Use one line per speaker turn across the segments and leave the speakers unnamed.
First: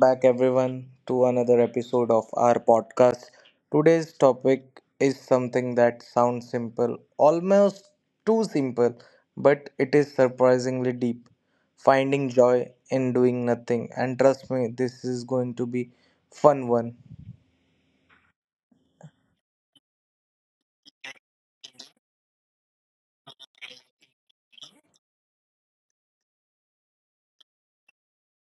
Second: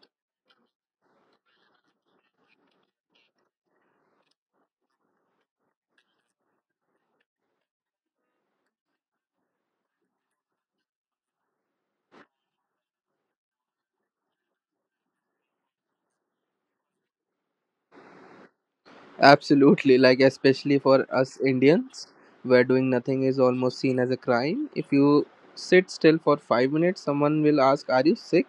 back, everyone, to another episode of our podcast. Today's topic is something that sounds simple, almost too simple, but it is surprisingly deep. Finding joy in doing nothing, and trust me, this is going to be fun one.
Absolutely, like especially for us Indians, where doing nothing is almost seen as a crime. If you sit still for 5 minutes, someone will ask, are you sick?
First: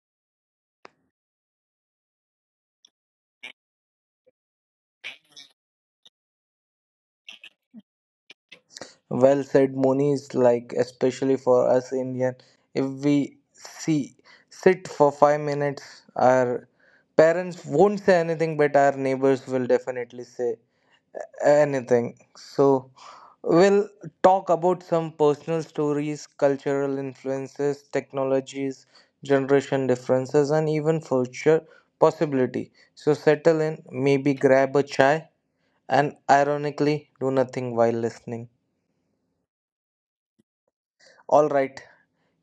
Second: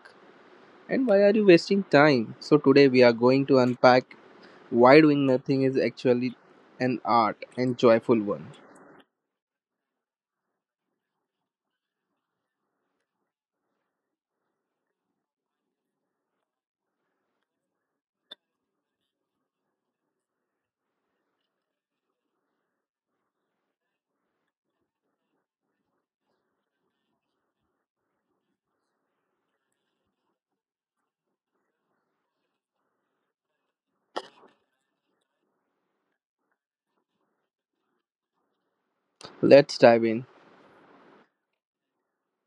And why are you wasting time? So today we are going to unpack why doing nothing is actually an art and joyful one.
Well said, Moni is like especially for us Indian, if we see sit for 5 minutes, our parents won't say anything, but our neighbors will definitely say anything. So, we'll talk about some personal stories, cultural influences, technologies, generation differences, and even future possibility. So, settle in, maybe grab a chai, and ironically, do nothing while listening.
Let's dive in.
All right,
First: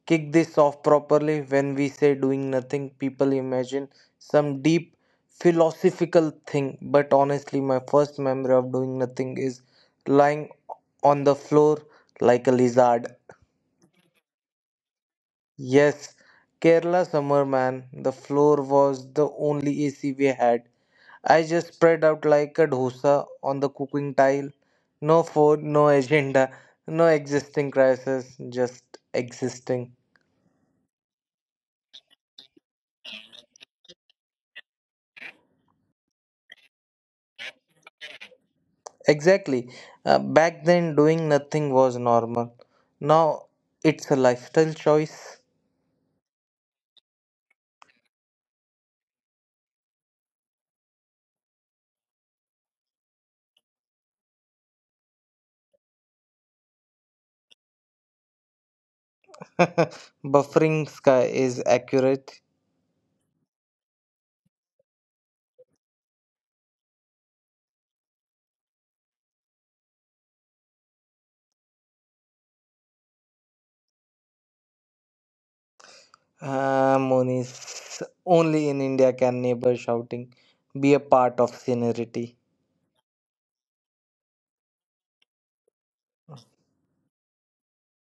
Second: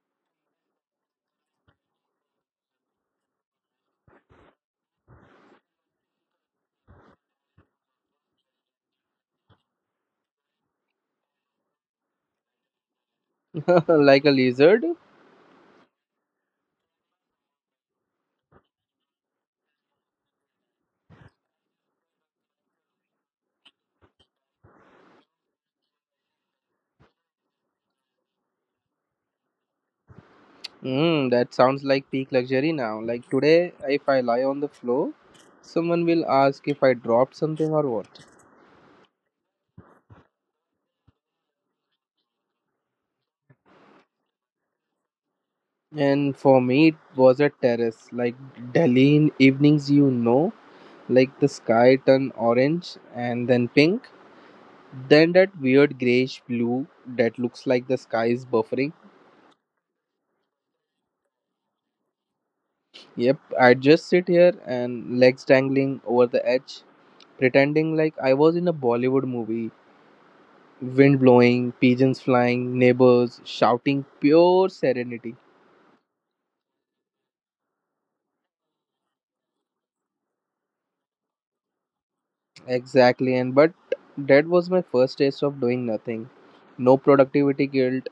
kick this off properly. When we say doing nothing, people imagine some deep philosophical thing, but honestly, my first memory of doing nothing is lying on the floor like a lizard.
Like a lizard?
Yes, Kerala summer man, the floor was the only AC we had. I just spread out like a dosa on the cooking tile. No food, no agenda, no existing crisis, just existing.
Mm, that sounds like peak luxury now. Like today, if I lie on the floor, someone will ask if I dropped something or what.
Exactly. Back then, doing nothing was normal. Now, it's a lifestyle choice.
And for me, it was a terrace, like Delhi in evenings, you know, like the sky turn orange and then pink, then that weird grayish blue that looks like the sky is buffering.
Buffering sky is accurate.
Yep, I just sit here and legs dangling over the edge, pretending like I was in a Bollywood movie. Wind blowing, pigeons flying, neighbors shouting, pure serenity.
Ah, Monis, only in India can neighbor shouting be a part of scenery.
Exactly, and but that was my first taste of doing nothing. No productivity guilt.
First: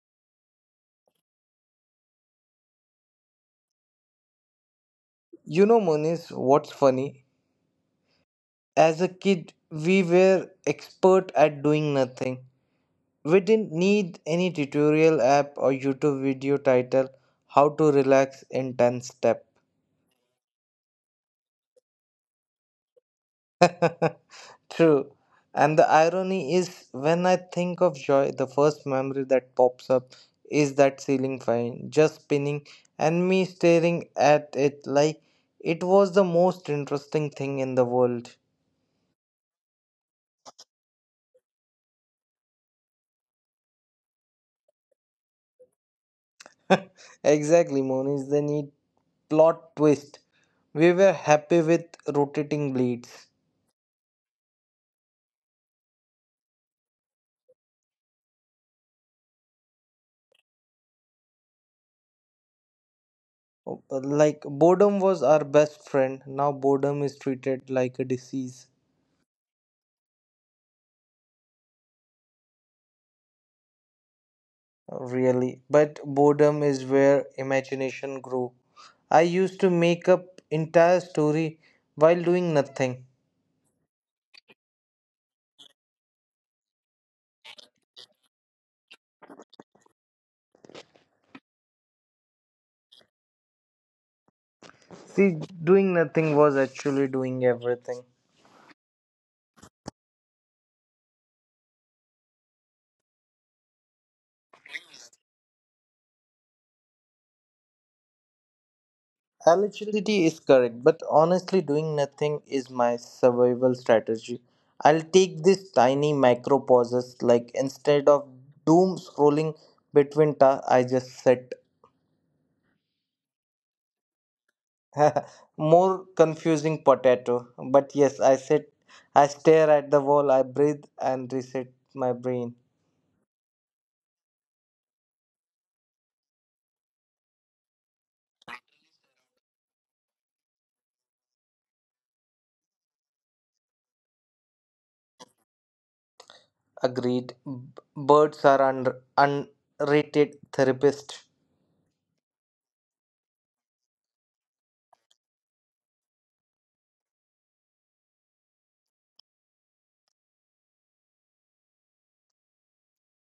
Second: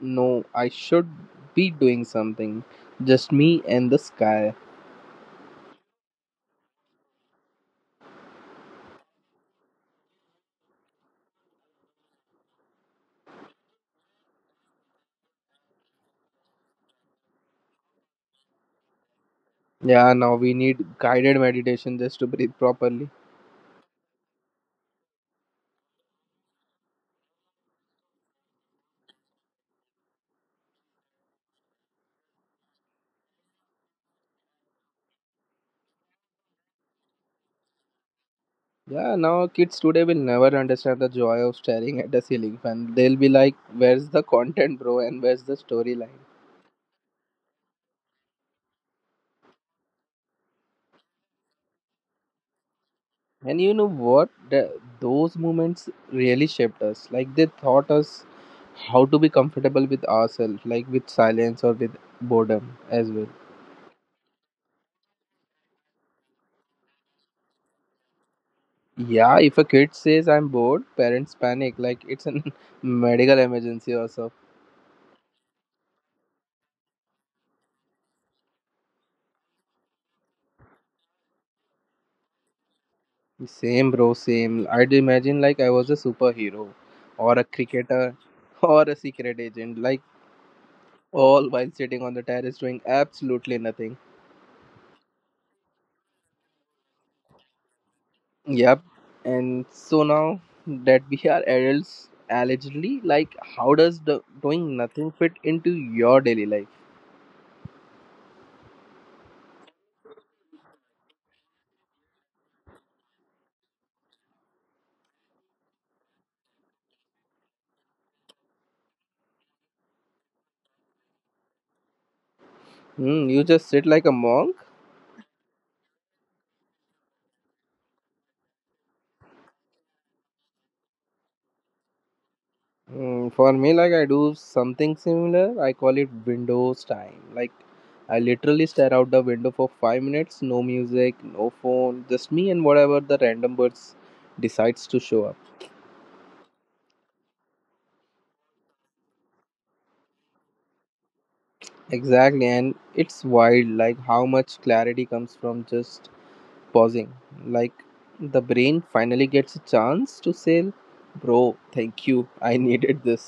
No, I should be doing something. Just me and the sky.
You know, Monis, what's funny? As a kid, we were expert at doing nothing. We didn't need any tutorial app or YouTube video title how to relax in 10 step.
Yeah, now we need guided meditation just to breathe properly.
True. And the irony is, when I think of joy, the first memory that pops up is that ceiling fan just spinning and me staring at it like it was the most interesting thing in the world.
Yeah, now kids today will never understand the joy of staring at a ceiling fan. They'll be like, where's the content, bro, and where's the storyline?
Exactly, Moniz. They need plot twist. We were happy with rotating bleeds.
And you know what? Those moments really shaped us. Like they taught us how to be comfortable with ourselves, like with silence or with boredom as well.
Like boredom was our best friend. Now boredom is treated like a disease.
Yeah, if a kid says I'm bored, parents panic like it's a medical emergency or so.
Really, but boredom is where imagination grew. I used to make up entire story while doing nothing.
Same, bro, same. I'd imagine like I was a superhero or a cricketer or a secret agent, like all while sitting on the terrace doing absolutely nothing.
See, doing nothing was actually doing everything.
Yep. And so now that we are adults, allegedly, like how does the doing nothing fit into your daily life?
Eligibility is correct, but honestly doing nothing is my survival strategy. I'll take these tiny micro pauses, like instead of doom scrolling between tasks, I just sit.
Hmm, you just sit like a monk.
More confusing potato. But yes, I sit, I stare at the wall, I breathe and reset my brain.
Mm, for me, like I do something similar. I call it Windows time. Like I literally stare out the window for 5 minutes, no music, no phone, just me and whatever the random birds decides to show up.
Agreed. Birds are unrated therapist.
Exactly, and it's wild, like how much clarity comes from just pausing. Like the brain finally gets a chance to say, "Bro, thank you. I needed this."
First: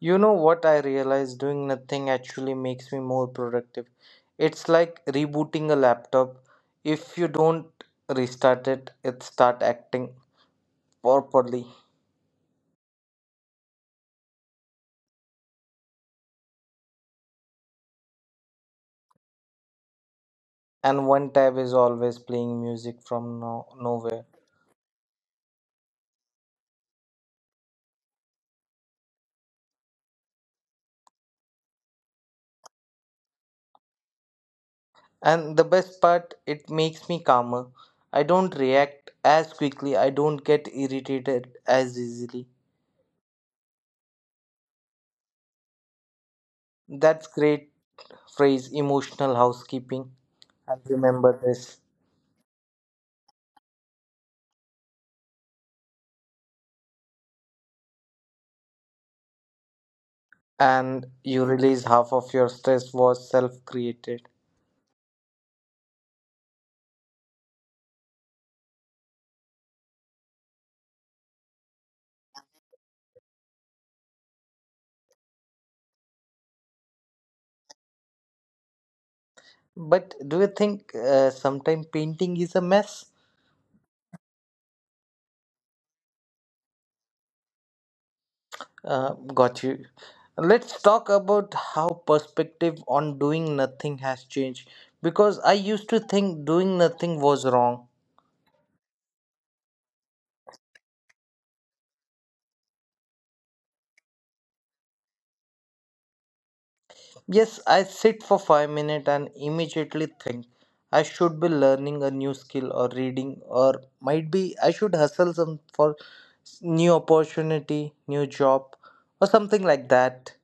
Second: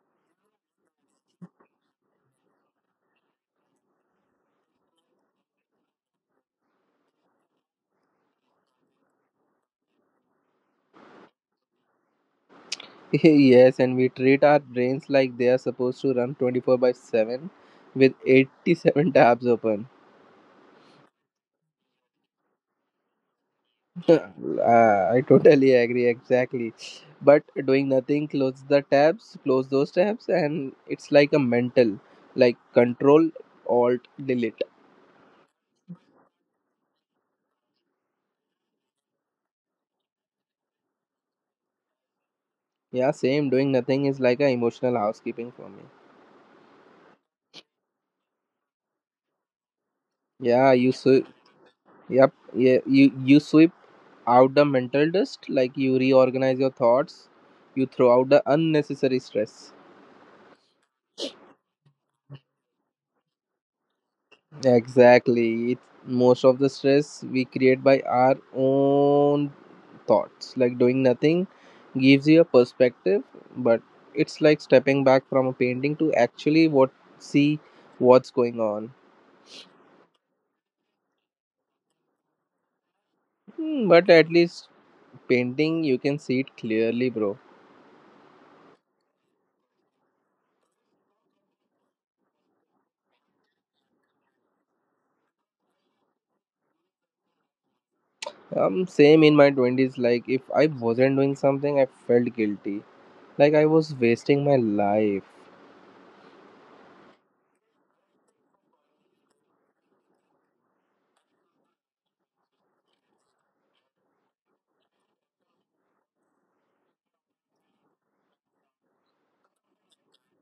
You know what I realized? Doing nothing actually makes me more productive. It's like rebooting a laptop. If you don't restart it, it start acting properly.
Yes, and we treat our brains like they are supposed to run 24 by 7 with 87 tabs open.
And one tab is always playing music from nowhere.
I totally agree, exactly. But doing nothing, close the tabs, close those tabs, and it's like a mental, like control, alt, delete.
And the best part, it makes me calmer. I don't react as quickly, I don't get irritated as easily.
Yeah, same. Doing nothing is like a emotional housekeeping for me.
That's great phrase, emotional housekeeping.
Yeah,
I'll
you sweep.
remember this.
Yep. Yeah, you sweep out the mental dust, like you reorganize your thoughts, you throw out the unnecessary stress.
And you release half of your stress was self created.
Exactly. Most of the stress we create by our own thoughts, like doing nothing gives you a perspective, but it's like stepping back from a painting to actually what see what's going on.
But do you think sometimes painting is a mess?
Hmm, but at least painting you can see it clearly, bro.
Got you. Let's talk about how perspective on doing nothing has changed. Because I used to think doing nothing was wrong.
Same in my 20s, like if I wasn't doing something I felt guilty. Like I was wasting my life.
Yes, I sit for 5 minutes and immediately think I should be learning a new skill or reading or might be I should hustle some for new opportunity, new job or something like that.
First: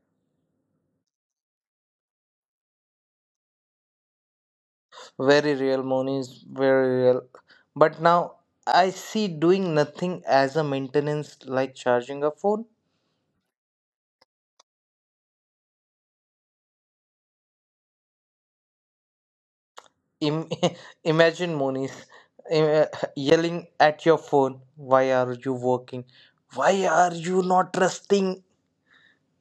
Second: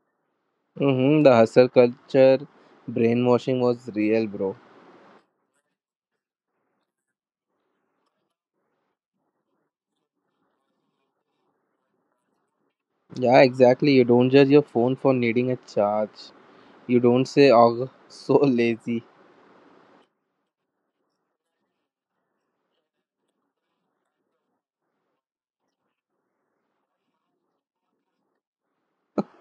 Mm-hmm, the hustle culture brainwashing was real, bro.
Very real, Moni is very real. But now I see doing nothing as a maintenance like charging a phone.
Yeah, exactly. You don't judge your phone for needing a charge. You don't say, oh, so lazy.
Im- imagine Moni's im- yelling at your phone, why are you working? Why are you not resting?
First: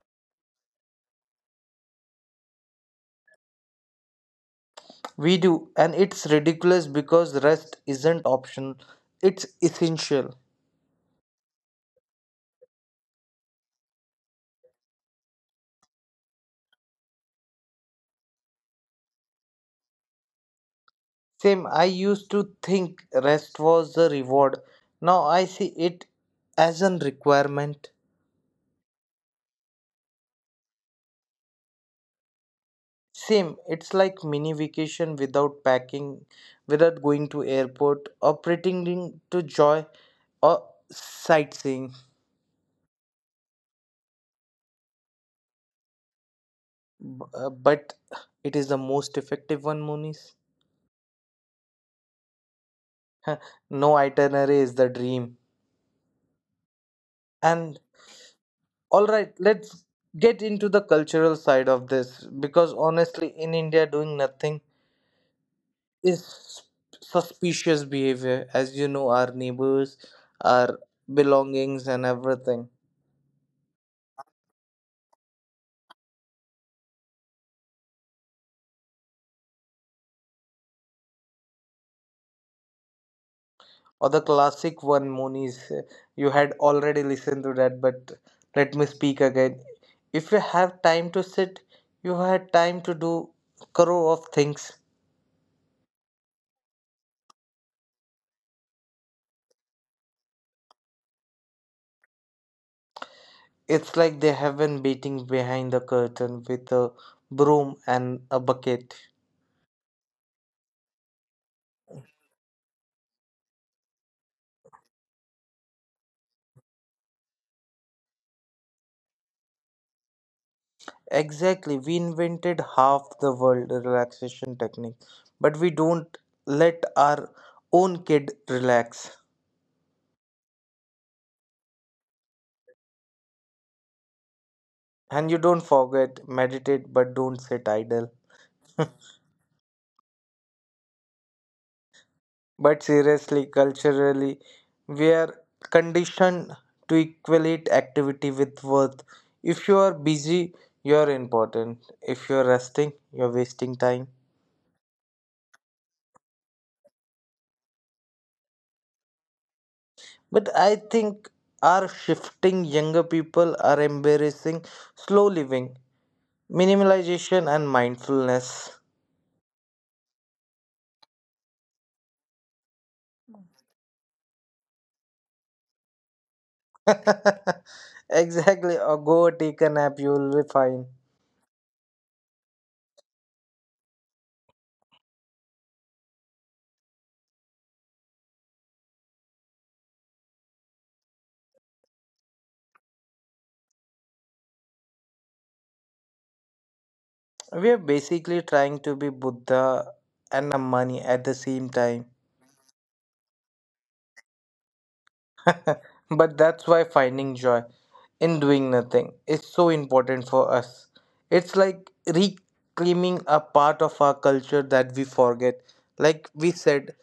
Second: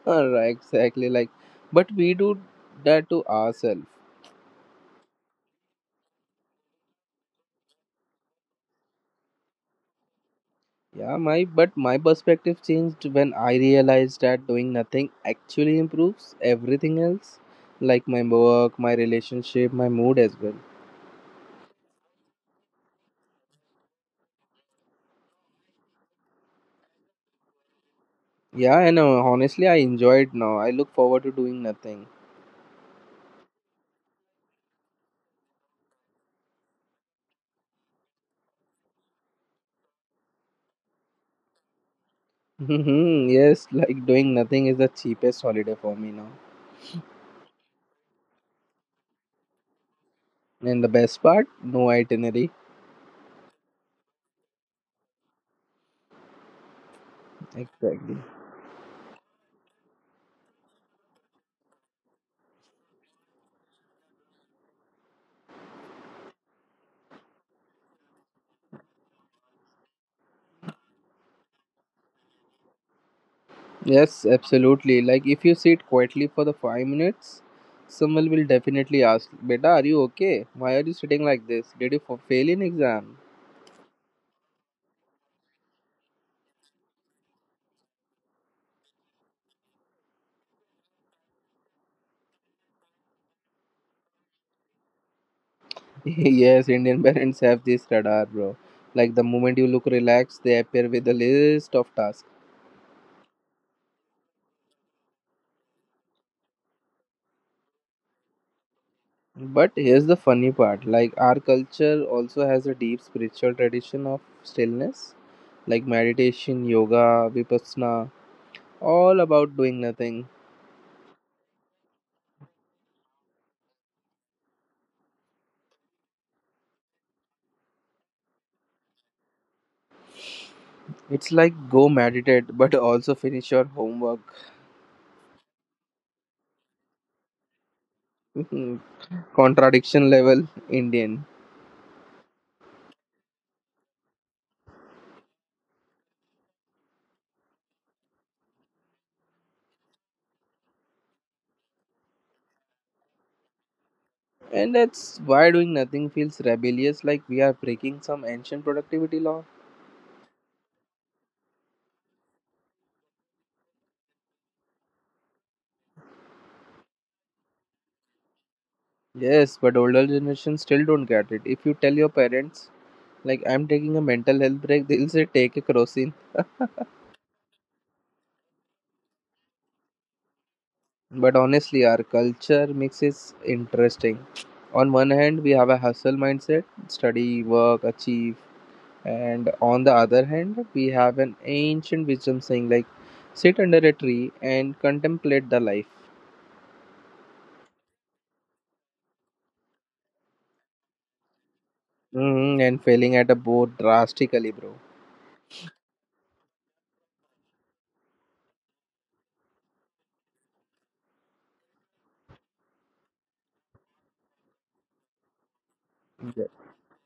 Right? Exactly. Like, but we do that to ourselves.
We do, and it's ridiculous because rest isn't optional, it's essential.
Yeah, my but my perspective changed when I realized that doing nothing actually improves everything else, like my work, my relationship, my mood as well.
Same, I used to think rest was a reward. Now I see it as a requirement.
Yeah, and honestly, I enjoy it now. I look forward to doing nothing.
Same, it's like mini vacation without packing, without going to airport or pretending to joy or sightseeing.
Yes, like doing nothing is the cheapest holiday for me now.
But it is the most effective one, Monis.
And the best part, no itinerary.
No itinerary is the dream. And
Exactly.
all right, let's get into the cultural side of this, because honestly in India doing nothing is suspicious behavior, as you know, our neighbors, our belongings and everything.
Yes, absolutely. Like if you sit quietly for the 5 minutes, someone will definitely ask, "Beta, are you okay? Why are you sitting like this? Did you fail in exam?"
Or the classic one, Monis, you had already listened to that, but let me speak again. If you have time to sit, you had time to do crore of things.
Yes, Indian parents have this radar, bro. Like the moment you look relaxed, they appear with a list of tasks.
It's like they have been beating behind the curtain with a broom and a bucket.
But here's the funny part: like our culture also has a deep spiritual tradition of stillness, like meditation, yoga, vipassana, all about doing nothing.
Exactly. We invented half the world relaxation technique, but we don't let our own kid relax.
It's like go meditate, but also finish your homework.
And you don't forget, meditate, but don't sit idle.
Contradiction level Indian.
But seriously, culturally, we are conditioned to equate activity with worth. If you are busy, you are important. If you are resting, you are wasting time.
And that's why doing nothing feels rebellious, like we are breaking some ancient productivity law.
But I think our shifting younger people are embracing slow living. Minimalization and mindfulness.
Yes, but older generations still don't get it. If you tell your parents, like, I'm taking a mental health break, they'll say, take a crocin.
Exactly. Or go take a nap, you will be fine.
But honestly, our culture mix is interesting. On one hand, we have a hustle mindset study, work, achieve. And on the other hand, we have an ancient wisdom saying like sit under a tree and contemplate the life.
We are basically trying to be Buddha and a money at the same time.
Mm, and failing at a boat drastically, bro.
But that's why finding joy in doing nothing is so important for us. It's like reclaiming a part of our culture that we forget. Like
Yeah.
we said,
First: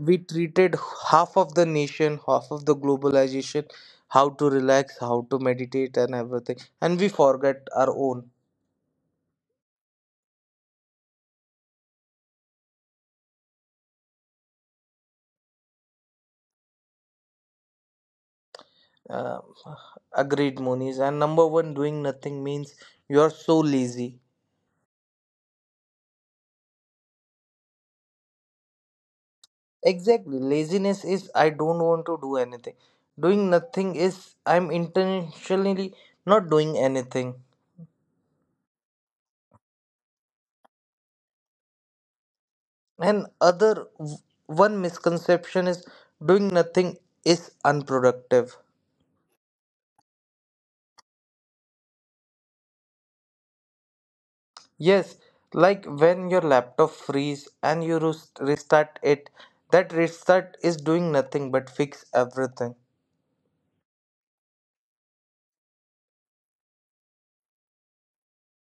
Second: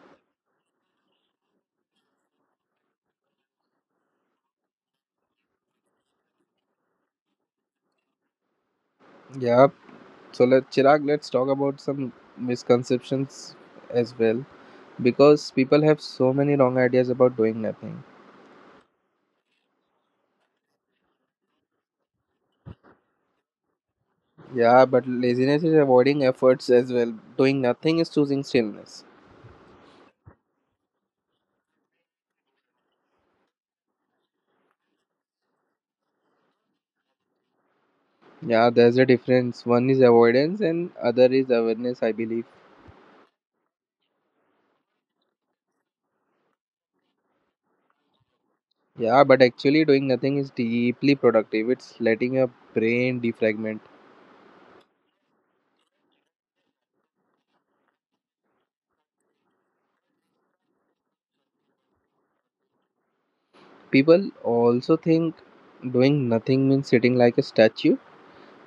we treated half of the nation, half of the globalization, how to relax, how to meditate and everything, and we forget our own.
Yep. So let Chirag, let's talk about some misconceptions as well. Because people have so many wrong ideas about doing nothing.
uh, Agreed, monies, and number one, doing nothing means you're so lazy.
Yeah, but laziness is avoiding efforts as well. Doing nothing is choosing stillness.
Exactly, laziness is I don't want to do anything. Doing nothing is I'm intentionally not doing anything.
Yeah, there's a difference. One is avoidance and other is awareness, I believe.
And one misconception is doing nothing is unproductive.
Yeah, but actually doing nothing is deeply productive. It's letting your brain defragment.
Yes, like when your laptop freeze and you restart it, that restart is doing nothing but fix everything.
People also think doing nothing means sitting like a statue,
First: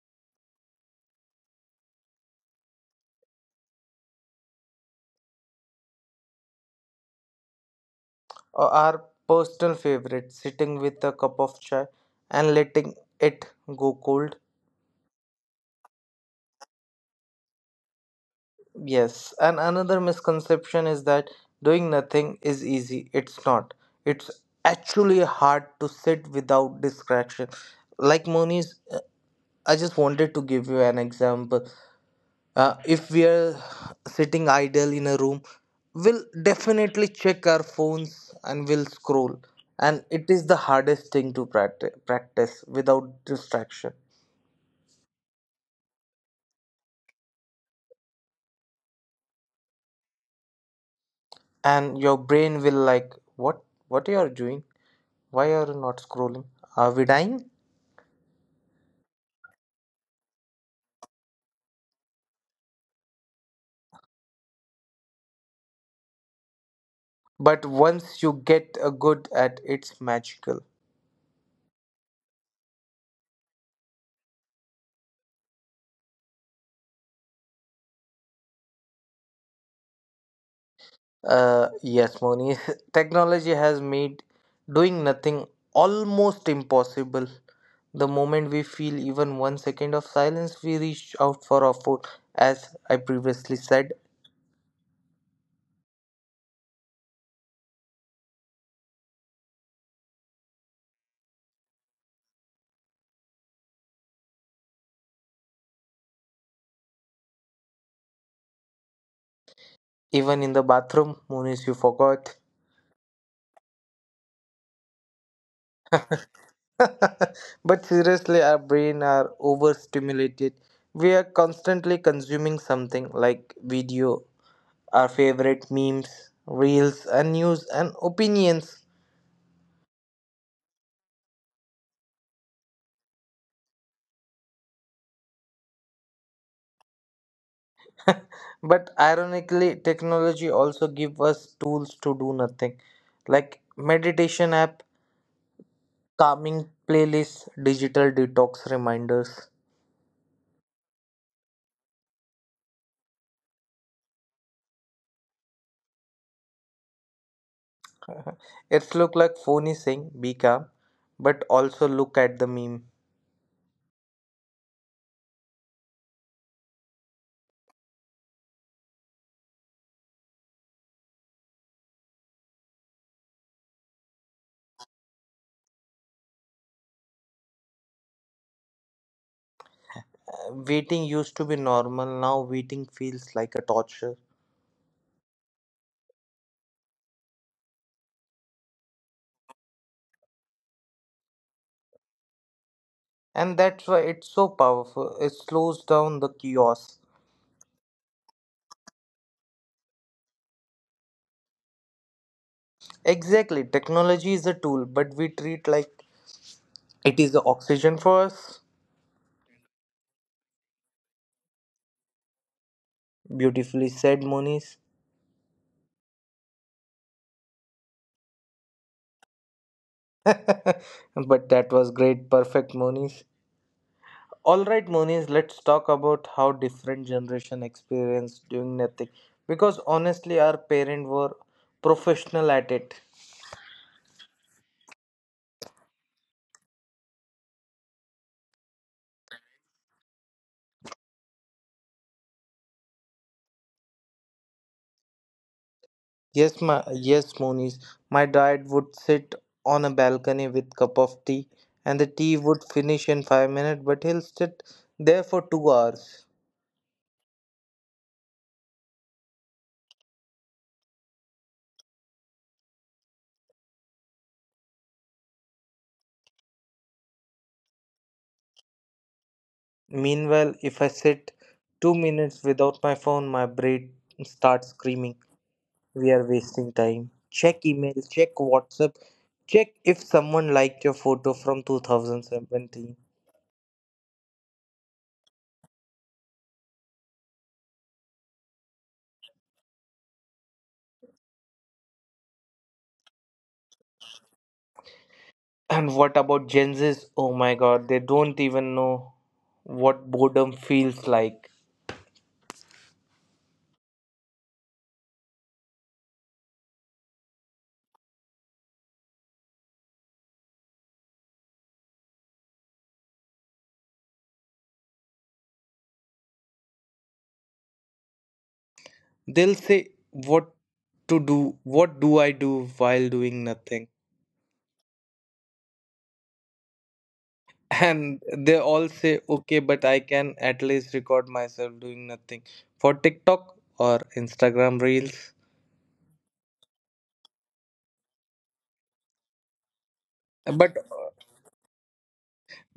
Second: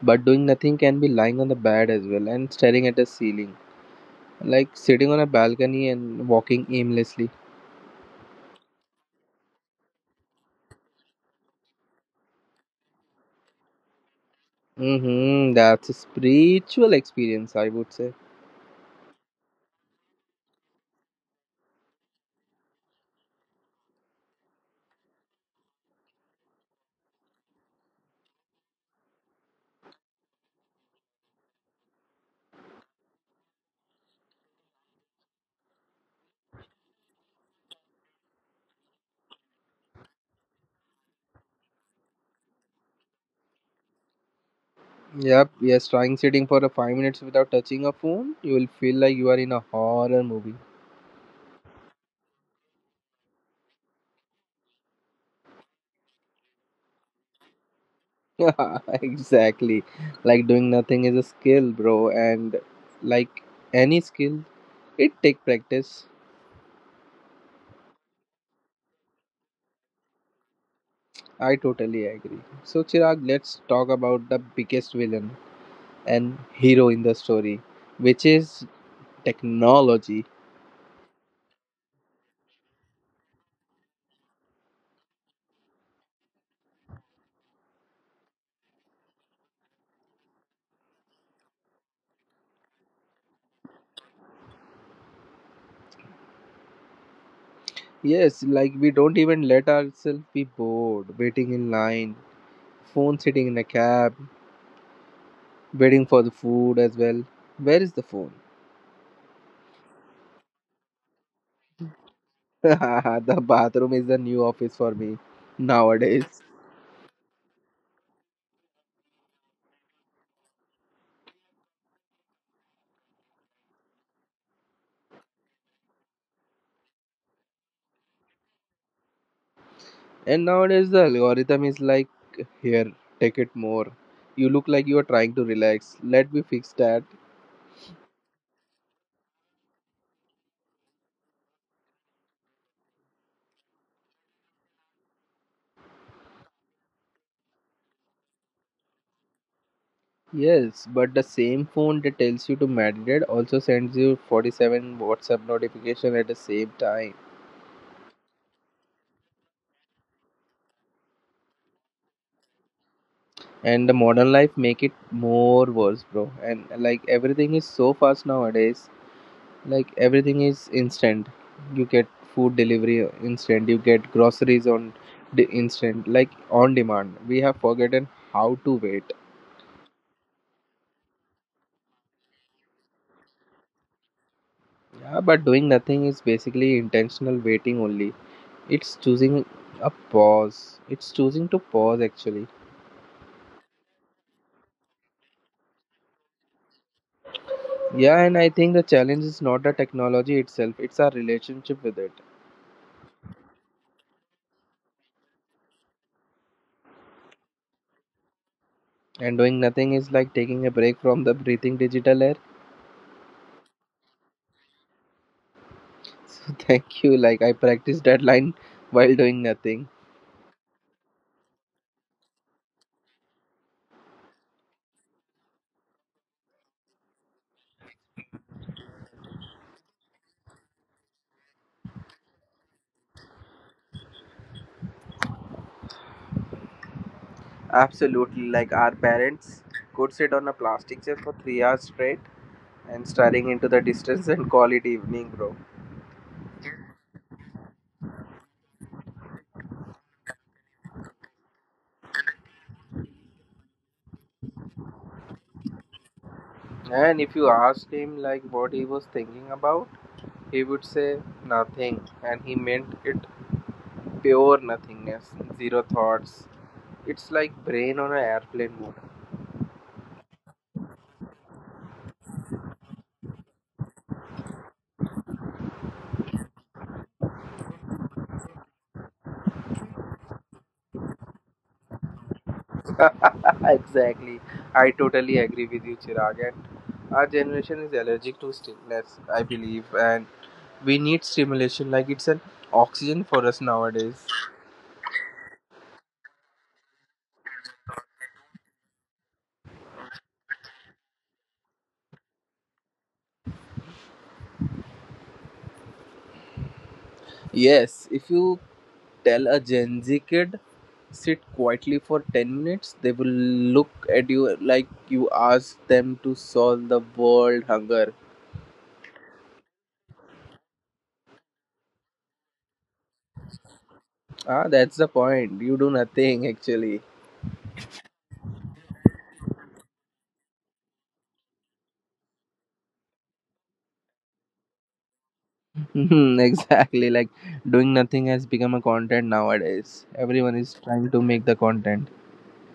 but doing nothing can be lying on the bed as well and staring at the ceiling, like sitting on a balcony and walking aimlessly.
Or our personal favorite, sitting with a cup of chai and letting it go cold.
Mm-hmm, that's a spiritual experience, I would say.
Yes, and another misconception is that doing nothing is easy. It's not. It's actually hard to sit without distraction. Like, Moni's, I just wanted to give you an example. If we are sitting idle in a room, we'll definitely check our phones and we'll scroll, and it is the hardest thing to practice, practice without distraction.
Yep, yes, trying sitting for a 5 minutes without touching a phone, you will feel like you are in a horror movie.
And your brain will like, what you are doing, why are you not scrolling, are we dying?
Exactly. Like doing nothing is a skill, bro, and like any skill, it take practice.
But once you get a good at, it's magical.
I totally agree. So Chirag, let's talk about the biggest villain and hero in the story, which is technology.
Yes, Moni, technology has made doing nothing almost impossible. The moment we feel even 1 second of silence, we reach out for our phone. As I previously said,
Yes, like we don't even let ourselves be bored, waiting in line, phone sitting in a cab, waiting for the food as well. Where is the phone?
even in the bathroom, Munis, you forgot.
The bathroom is the new office for me nowadays.
But seriously, our brain are overstimulated. We are constantly consuming something like video, our favorite memes, reels, and news and opinions.
And nowadays the algorithm is like, here, take it more. You look like you are trying to relax. Let me fix that.
But ironically, technology also give us tools to do nothing, like meditation app, calming playlist, digital detox reminders.
Yes, but the same phone that tells you to meditate also sends you 47 WhatsApp notification at the same time.
It's look like phone is saying be calm, but also look at the meme.
And the modern life make it more worse, bro. And like everything is so fast nowadays. Like everything is instant. You get food delivery instant. You get groceries on the instant, like on demand. We have forgotten how to wait.
Waiting used to be normal, now waiting feels like a torture.
Yeah, but doing nothing is basically intentional waiting only. It's choosing a pause. It's choosing to pause actually.
And that's why it's so powerful. It slows down the chaos.
Yeah, and I think the challenge is not the technology itself, it's our relationship with it.
Exactly, technology is a tool, but we treat like it is the oxygen for us.
And doing nothing is like taking a break from the breathing digital air.
Beautifully said, Moniz.
So thank you. Like I practiced that line while doing nothing.
But that was great, perfect, Moniz. All right, Moniz, let's talk about how different generation experience doing nothing. Because honestly, our parents were professional at it.
Absolutely. Like our parents could sit on a plastic chair for 3 hours straight and staring into the distance and call it evening, bro.
Yes, Moniz. My dad would sit on a balcony with cup of tea, and the tea would finish in 5 minutes, but he'll sit there for 2 hours.
And if you asked him like what he was thinking about, he would say nothing, and he meant it pure nothingness, zero thoughts. It's like brain on an airplane mode.
Meanwhile, if I sit 2 minutes without my phone, my brain starts screaming. We are wasting time, check email, check whatsapp, check if someone liked your photo from 2017.
Exactly. I totally agree with you, Chirag. And our generation is allergic to stillness, I believe, and we need stimulation like it's an oxygen for us nowadays.
And what about gen z's? Oh my god, they don't even know what boredom feels like.
Yes, if you tell a Gen Z kid, sit quietly for 10 minutes, they will look at you like you ask them to solve the world hunger.
They'll say what to do, what do I do while doing nothing?
Ah, that's the point. You do nothing actually.
And they all say okay, but I can at least record myself doing nothing for tiktok or instagram reels.
Mhm, exactly. Like doing nothing has become a content nowadays. Everyone
but
is trying to make the content.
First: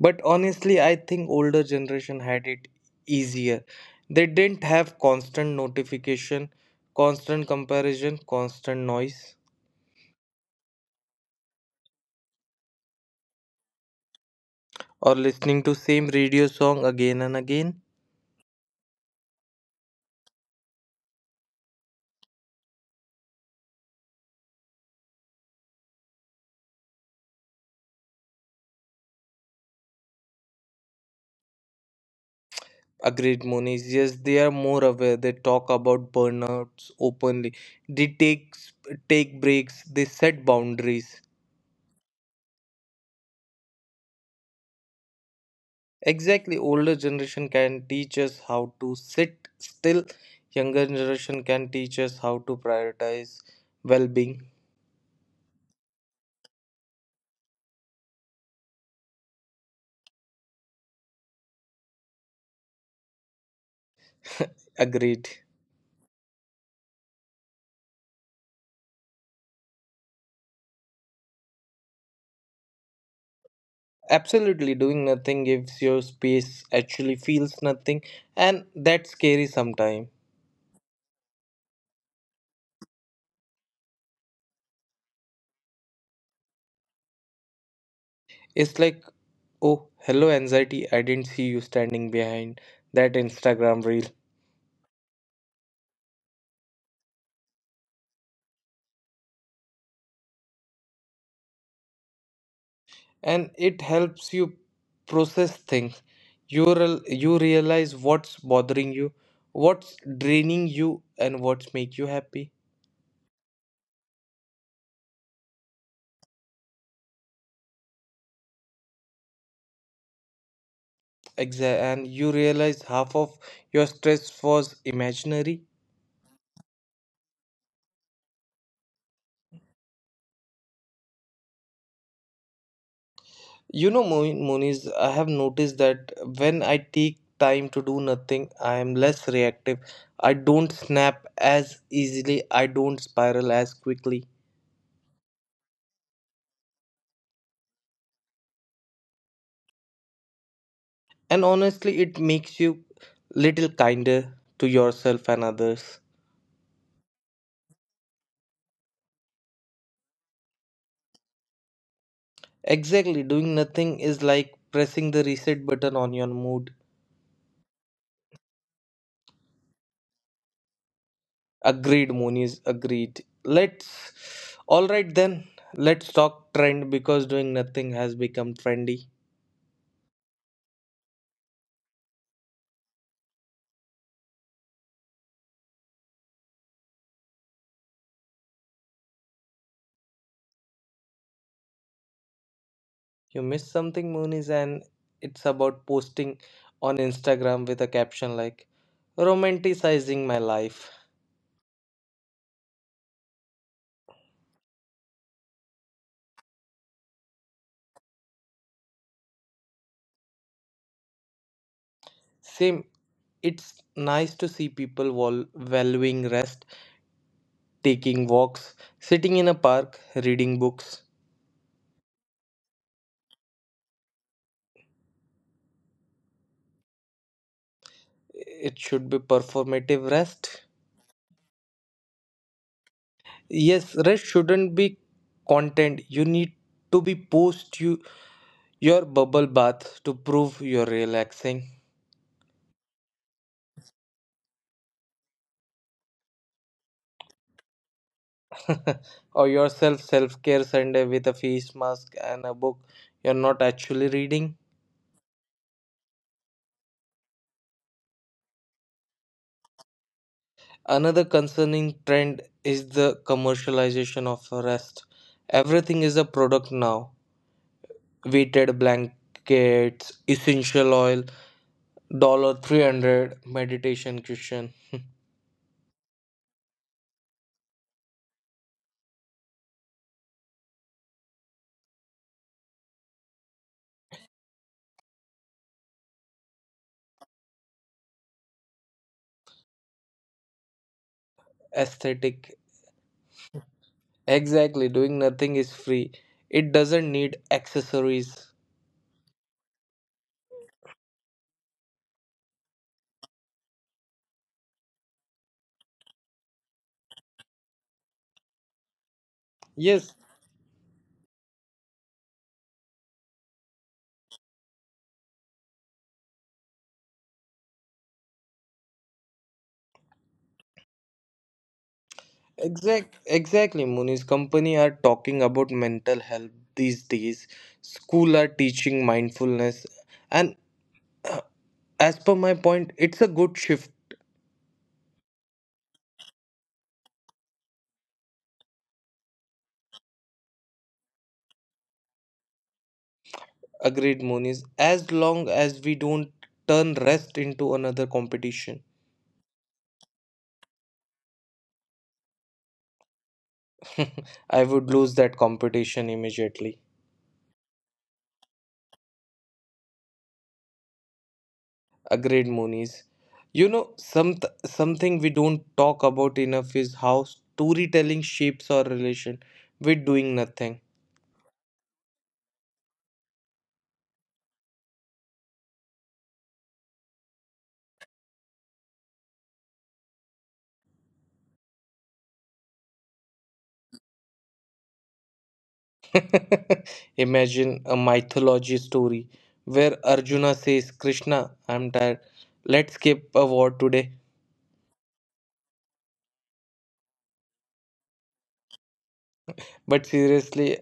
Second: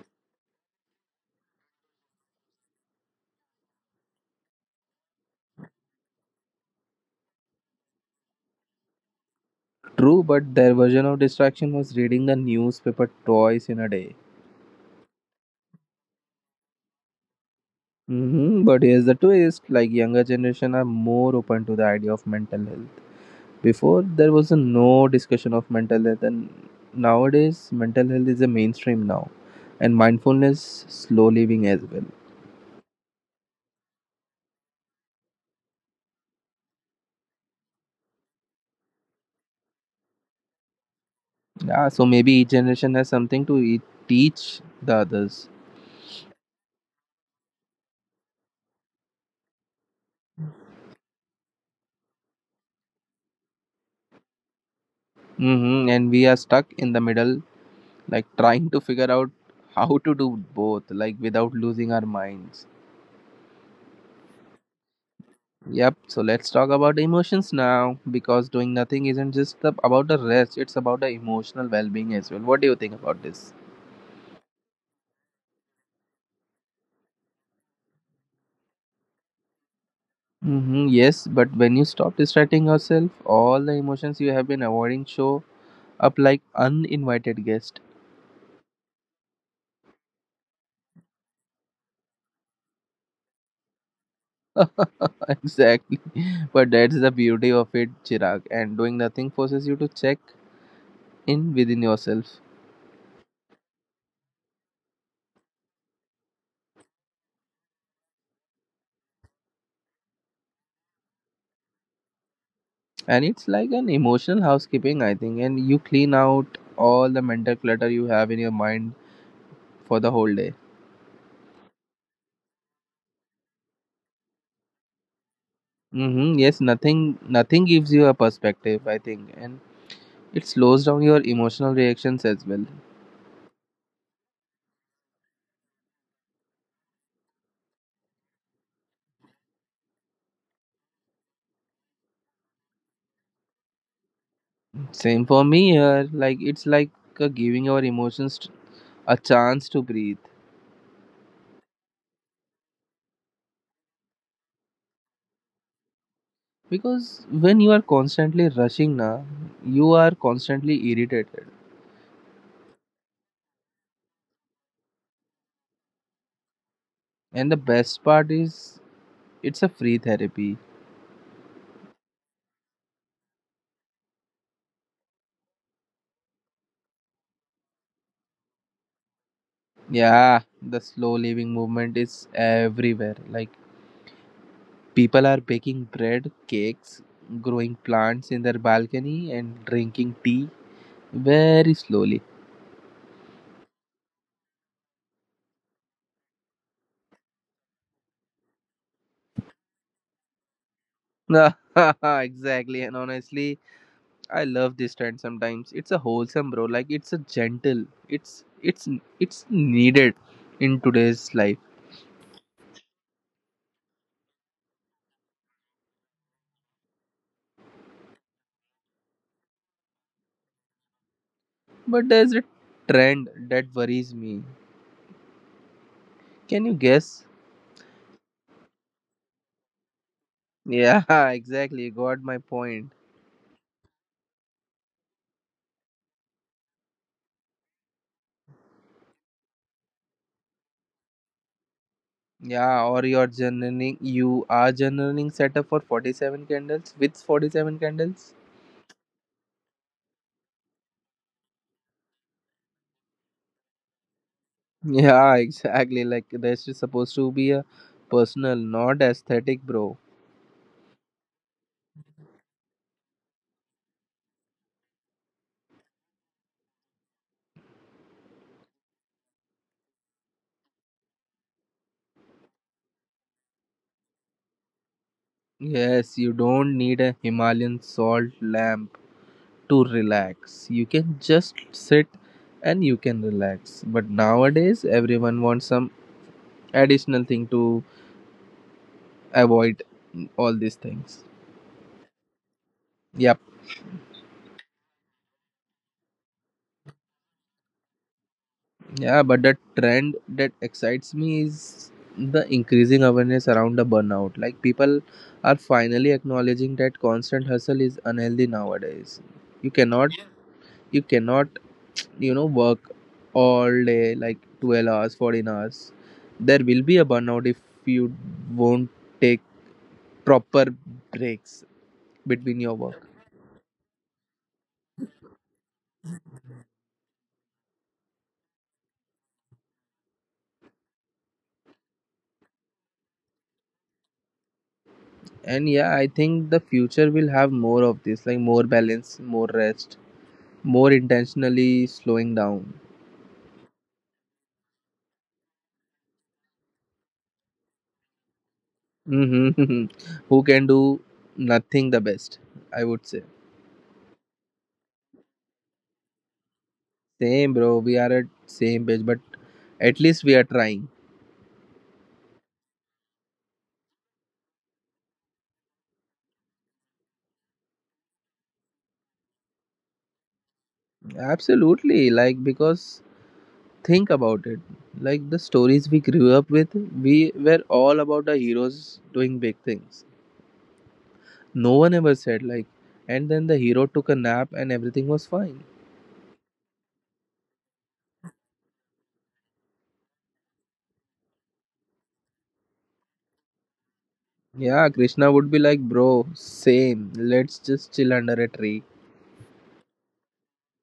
But honestly, I think older generation had it easier. They didn't have constant notification, constant comparison, constant noise,
True, but their version of distraction was reading the newspaper twice in a day.
or listening to same radio song again and again.
Hmm, but here's the twist: like younger generation are more open to the idea of mental health. Before there was a no discussion of mental health, and nowadays mental health is a mainstream now, and mindfulness, slow living as well.
Agreed, Moniz. Yes, they are more aware. They talk about burnouts openly. They take breaks. They set boundaries.
Yeah, so maybe each generation has something to teach the others.
Exactly, older generation can teach us how to sit still. Younger generation can teach us how to prioritize well-being.
Hmm, and we are stuck in the middle, like trying to figure out how to do both, like without losing our minds.
Agreed.
Yep, so let's talk about emotions now because doing nothing isn't just about the rest, it's about the emotional well being as well. What do you think about this?
Absolutely, doing nothing gives your space actually feels nothing, and that's scary sometimes.
Hmm, yes, but when you stop distracting yourself, all the emotions you have been avoiding show up like uninvited guest.
It's like, oh, hello, anxiety, I didn't see you standing behind that Instagram reel.
Exactly. But that's the beauty of it, Chirag. And doing nothing forces you to check in within yourself.
And it helps you process things. You realize what's bothering you, what's draining you, and what's make you happy.
And it's like an emotional housekeeping, I think. And you clean out all the mental clutter you have in your mind for the whole day.
And you realize half of your stress was imaginary.
Mm-hmm. Yes, nothing gives you a perspective, I think. And it slows down your emotional reactions as well.
You know, Moniz, I have noticed that when I take time to do nothing, I am less reactive. I don't snap as easily, I don't spiral as quickly.
Same for me here. Like it's like giving our emotions a chance to breathe.
And honestly, it makes you little kinder to yourself and others.
Because when you are constantly rushing, na, you are constantly irritated.
Exactly, doing nothing is like pressing the reset button on your mood.
And the best part is it's a free therapy.
Agreed, Moniz, agreed. Let's. Alright then, let's talk trend because doing nothing has become trendy.
Yeah, the slow living movement is everywhere. Like people are baking bread, cakes, growing plants in their balcony, and drinking tea very slowly.
You missed something, Moonies, and it's about posting on Instagram with a caption like romanticizing my life.
Exactly, and honestly I love this trend sometimes. It's a wholesome bro. Like it's a gentle. It's it's needed in today's life.
Same, it's nice to see people valuing rest, taking walks, sitting in a park, reading books.
But there's a trend that worries me. Can you guess?
It should be performative rest.
Yeah, exactly. Got my point.
Yes, rest shouldn't be content. You need to be post you your bubble bath to prove you're relaxing.
Yeah, or you are generating setup for 47 candles with 47 candles.
Or yourself self-care Sunday with a face mask and a book you're not actually reading.
Yeah, exactly. Like this is supposed to be a personal, not aesthetic, bro.
Another concerning trend is the commercialization of rest. Everything is a product now, weighted blankets, essential oil, $300 meditation cushion.
Yes, you don't need a Himalayan salt lamp to relax. You can just sit and you can relax. But nowadays, everyone wants some additional thing to avoid all these things.
Aesthetic.
Yep.
Exactly, doing nothing is free, it doesn't need accessories.
Yeah, but the trend that excites me is the increasing awareness around the burnout. Like people are finally acknowledging that constant hustle is unhealthy nowadays. You cannot
Yes.
you cannot you know work all day like 12 hours 14 hours. There will be a burnout if you won't take proper breaks between your work.
Exactly, Muni's company are talking about mental health these days. School are teaching mindfulness, and as per my point, it's a good shift.
And yeah, I think the future will have more of this, like more balance, more rest, more intentionally slowing down.
Agreed, Muni's. As long as we don't turn rest into another competition,
Hmm. Who can do nothing the best, I would say.
I would lose that competition immediately.
Same bro, we are at same page, but at least we are trying.
Agreed, Muni's. You know, something we don't talk about enough is how storytelling shapes our relation with doing nothing.
Absolutely, like because think about it. Like the stories we grew up with, we were all about the heroes doing big things. No one ever said, like, and then the hero took a nap and everything was fine.
Imagine a mythology story where Arjuna says, Krishna, I'm tired. Let's skip a war today.
Yeah, Krishna would be like, bro, same. Let's just chill under a tree.
But seriously,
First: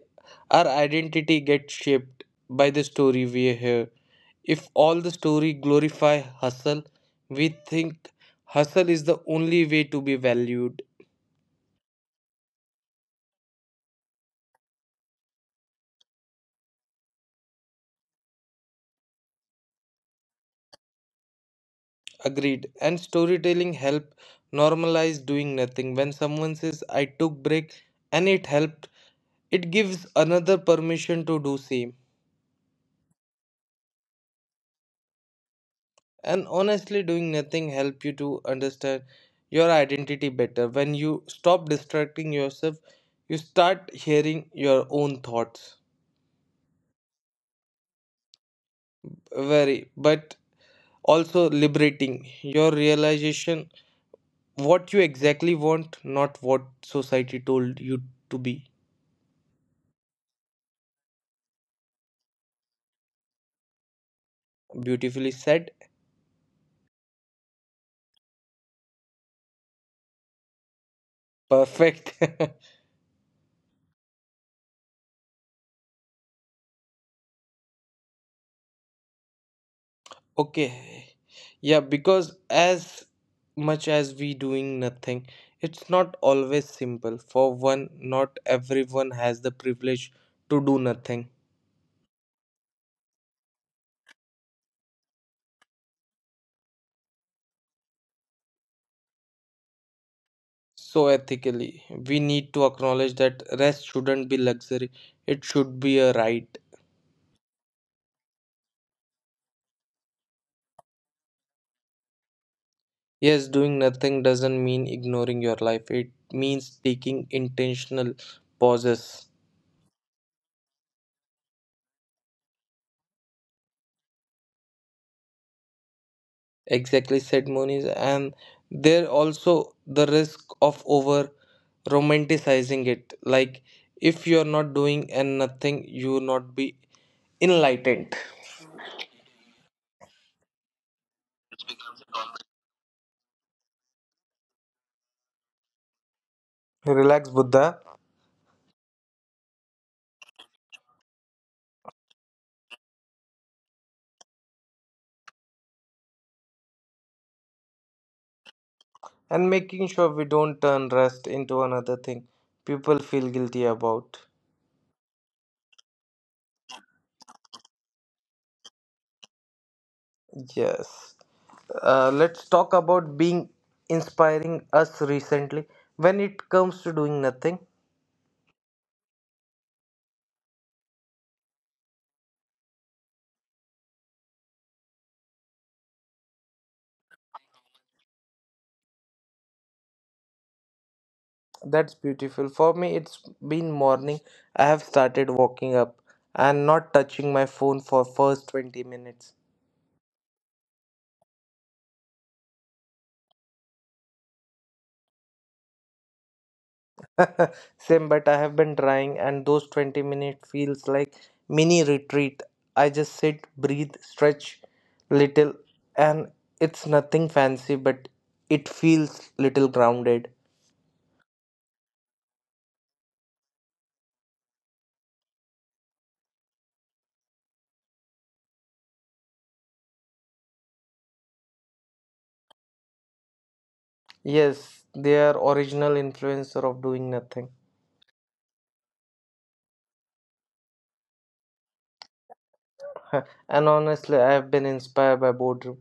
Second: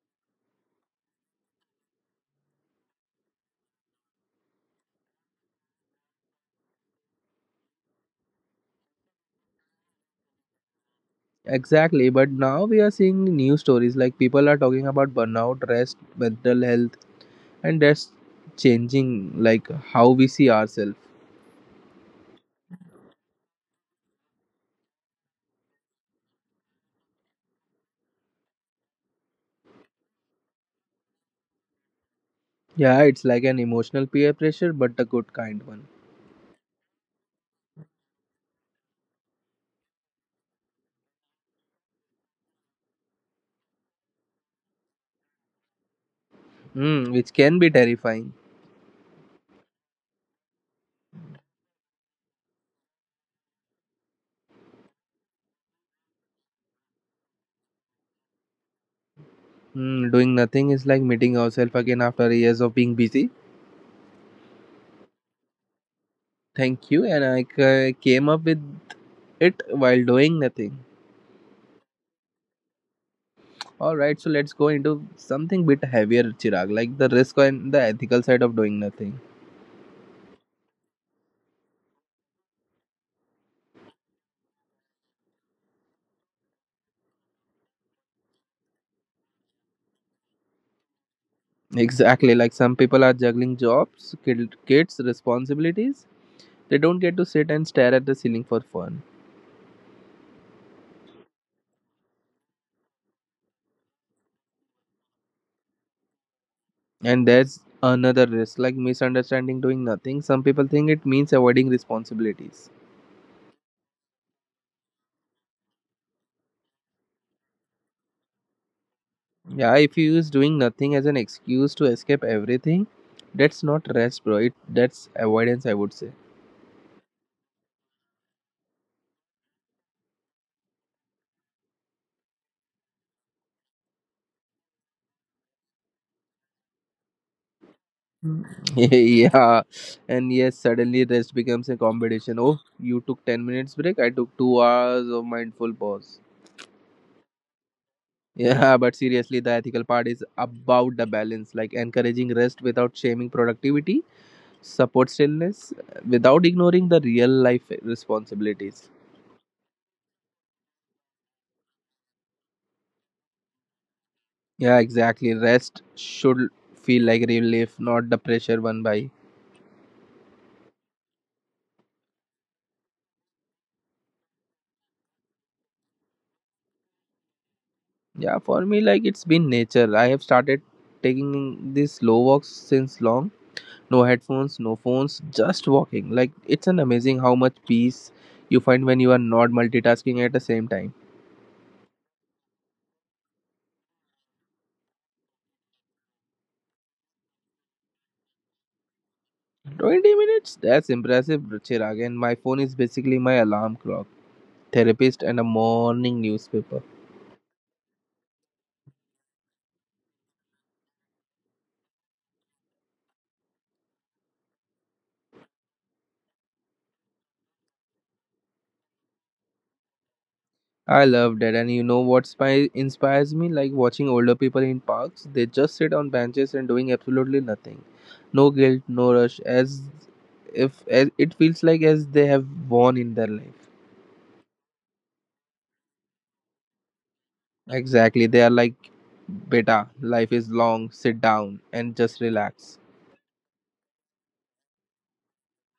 our identity gets shaped by the story we hear. If all the story glorify hustle, we think hustle is the only way to be valued.
Exactly, but now we are seeing new stories, like people are talking about burnout, rest, mental health, and that's changing like how we see ourselves.
Agreed. And storytelling help normalize doing nothing. When someone says I took break and it helped, it gives another permission to do same.
Yeah, it's like an emotional peer pressure, but a good kind one.
And honestly, doing nothing help you to understand your identity better. When you stop distracting yourself, you start hearing your own thoughts.
Mm, which can be terrifying.
Very, but also liberating your realization what you exactly want, not what society told you to be.
Hmm, doing nothing is like meeting yourself again after years of being busy.
Beautifully said.
Thank you, and I came up with it while doing nothing.
Perfect.
All right, so let's go into something bit heavier, Chirag, like the risk and the ethical side of doing nothing.
Okay. Yeah, because as much as we doing nothing, it's not always simple. For one, not everyone has the privilege to do nothing.
Exactly, like some people are juggling jobs, kids, responsibilities. They don't get to sit and stare at the ceiling for fun.
So ethically, we need to acknowledge that rest shouldn't be luxury. It should be a right.
And there's another risk, like misunderstanding doing nothing. Some people think it means avoiding responsibilities.
Yes, doing nothing doesn't mean ignoring your life. It means taking intentional pauses.
Yeah, if you use doing nothing as an excuse to escape everything, that's not rest, bro. It that's avoidance, I would say.
Exactly said Moniz, and there also the risk of over romanticizing it. Like if you're not doing and nothing, you will not be enlightened.
Mm. Yeah, and yes, suddenly rest becomes a competition. Oh, you took 10 minutes break. I took 2 hours of mindful pause.
Relax, Buddha,
Yeah, but seriously, the ethical part is about the balance, like encouraging rest without shaming productivity, support stillness, without ignoring the real life responsibilities.
and making sure we don't turn rest into another thing people feel guilty about.
Yeah, exactly. Rest should feel like relief, not the pressure one by.
Yes. Let's talk about being inspiring us recently when it comes to doing nothing.
Yeah, for me, like it's been nature. I have started taking these slow walks since long. No headphones, no phones, just walking. Like it's an amazing how much peace you find when you are not multitasking at the same time.
That's beautiful. For me, it's been morning. I have started walking up and not touching my phone for first 20 minutes.
20 minutes? That's impressive, Ruchir. Again, my phone is basically my alarm clock, therapist, and a morning newspaper.
Same, but I have been trying, and those 20 minutes feels like mini retreat. I just sit, breathe, stretch little, and it's nothing fancy, but it feels little grounded.
I love that, and you know what inspires me? Like watching older people in parks. They just sit on benches and doing absolutely nothing. No guilt, no rush, as if as it feels like as they have won in their life.
Yes, they are original influencer of doing nothing.
Exactly, they are like, beta, life is long, sit down and just relax.
And honestly, I have been inspired by boredom.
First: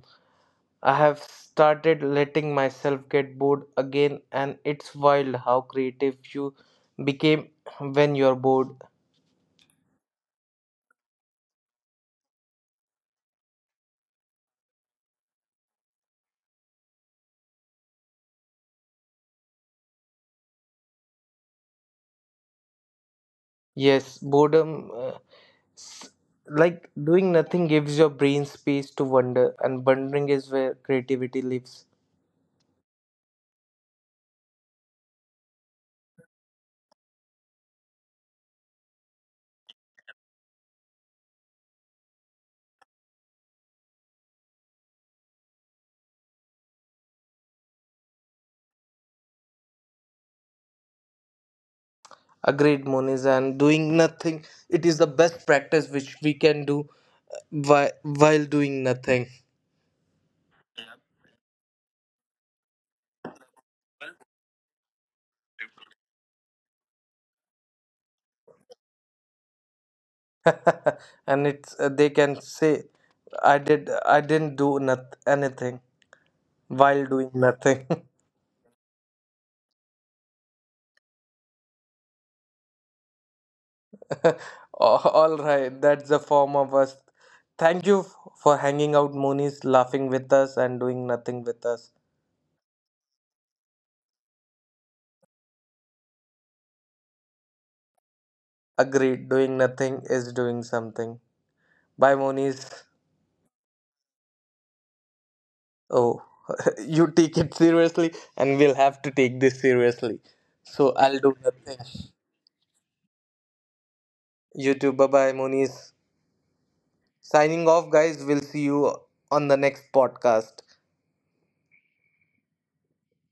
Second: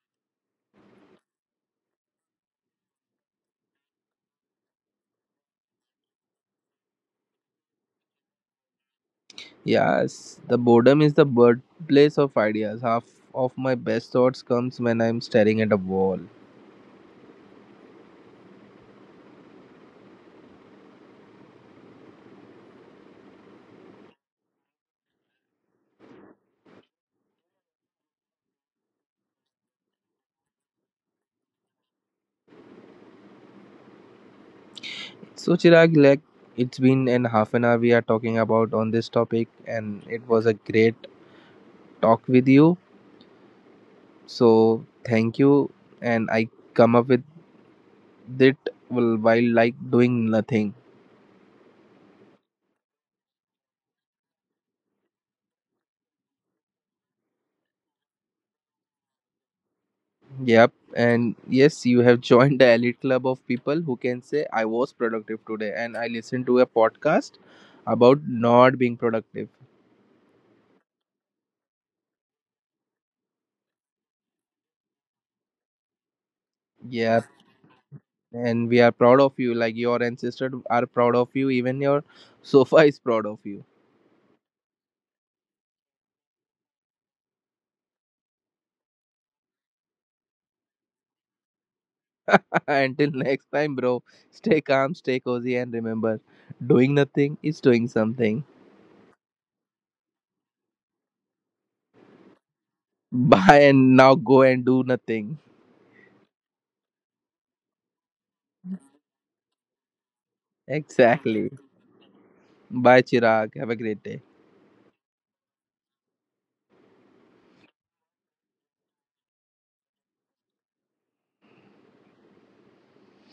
I have started letting myself get bored again, and it's wild how creative you became when you're bored.
Yes, the boredom is the birthplace of ideas. Half of my best thoughts comes when I'm staring at a wall.
Yes, s- like doing nothing, gives your brain space to wonder, and wondering is where creativity lives.
So Chirag, like it's been an half an hour we are talking about on this topic, and it was a great talk with you. So thank you, and I come up with it while, like doing nothing.
Agreed, Moniz, and doing nothing, it is the best practice which we can do while doing nothing.
Yep, and yes, you have joined the elite club of people who can say I was productive today, and I listened to a podcast about not being productive.
And it's they can say, I didn't do not anything while
Yep,
doing nothing.
and we are proud of you. Like your ancestors are proud of you, even your sofa is proud of you.
All right, that's the form of us. Thank you for hanging out, Moonies, laughing with us and doing nothing with us.
Until next time, bro, stay calm, stay cozy, and remember doing nothing is doing something.
Agreed, doing nothing is doing something. Bye, Moonies.
Bye, and now go and do nothing.
Oh, you take it seriously, and we'll have to take this seriously. So I'll do
Exactly.
nothing.
Bye, Chirag. Have a great day.
You too. Bye bye, Moonies. Signing off, guys. We'll see you on the next podcast.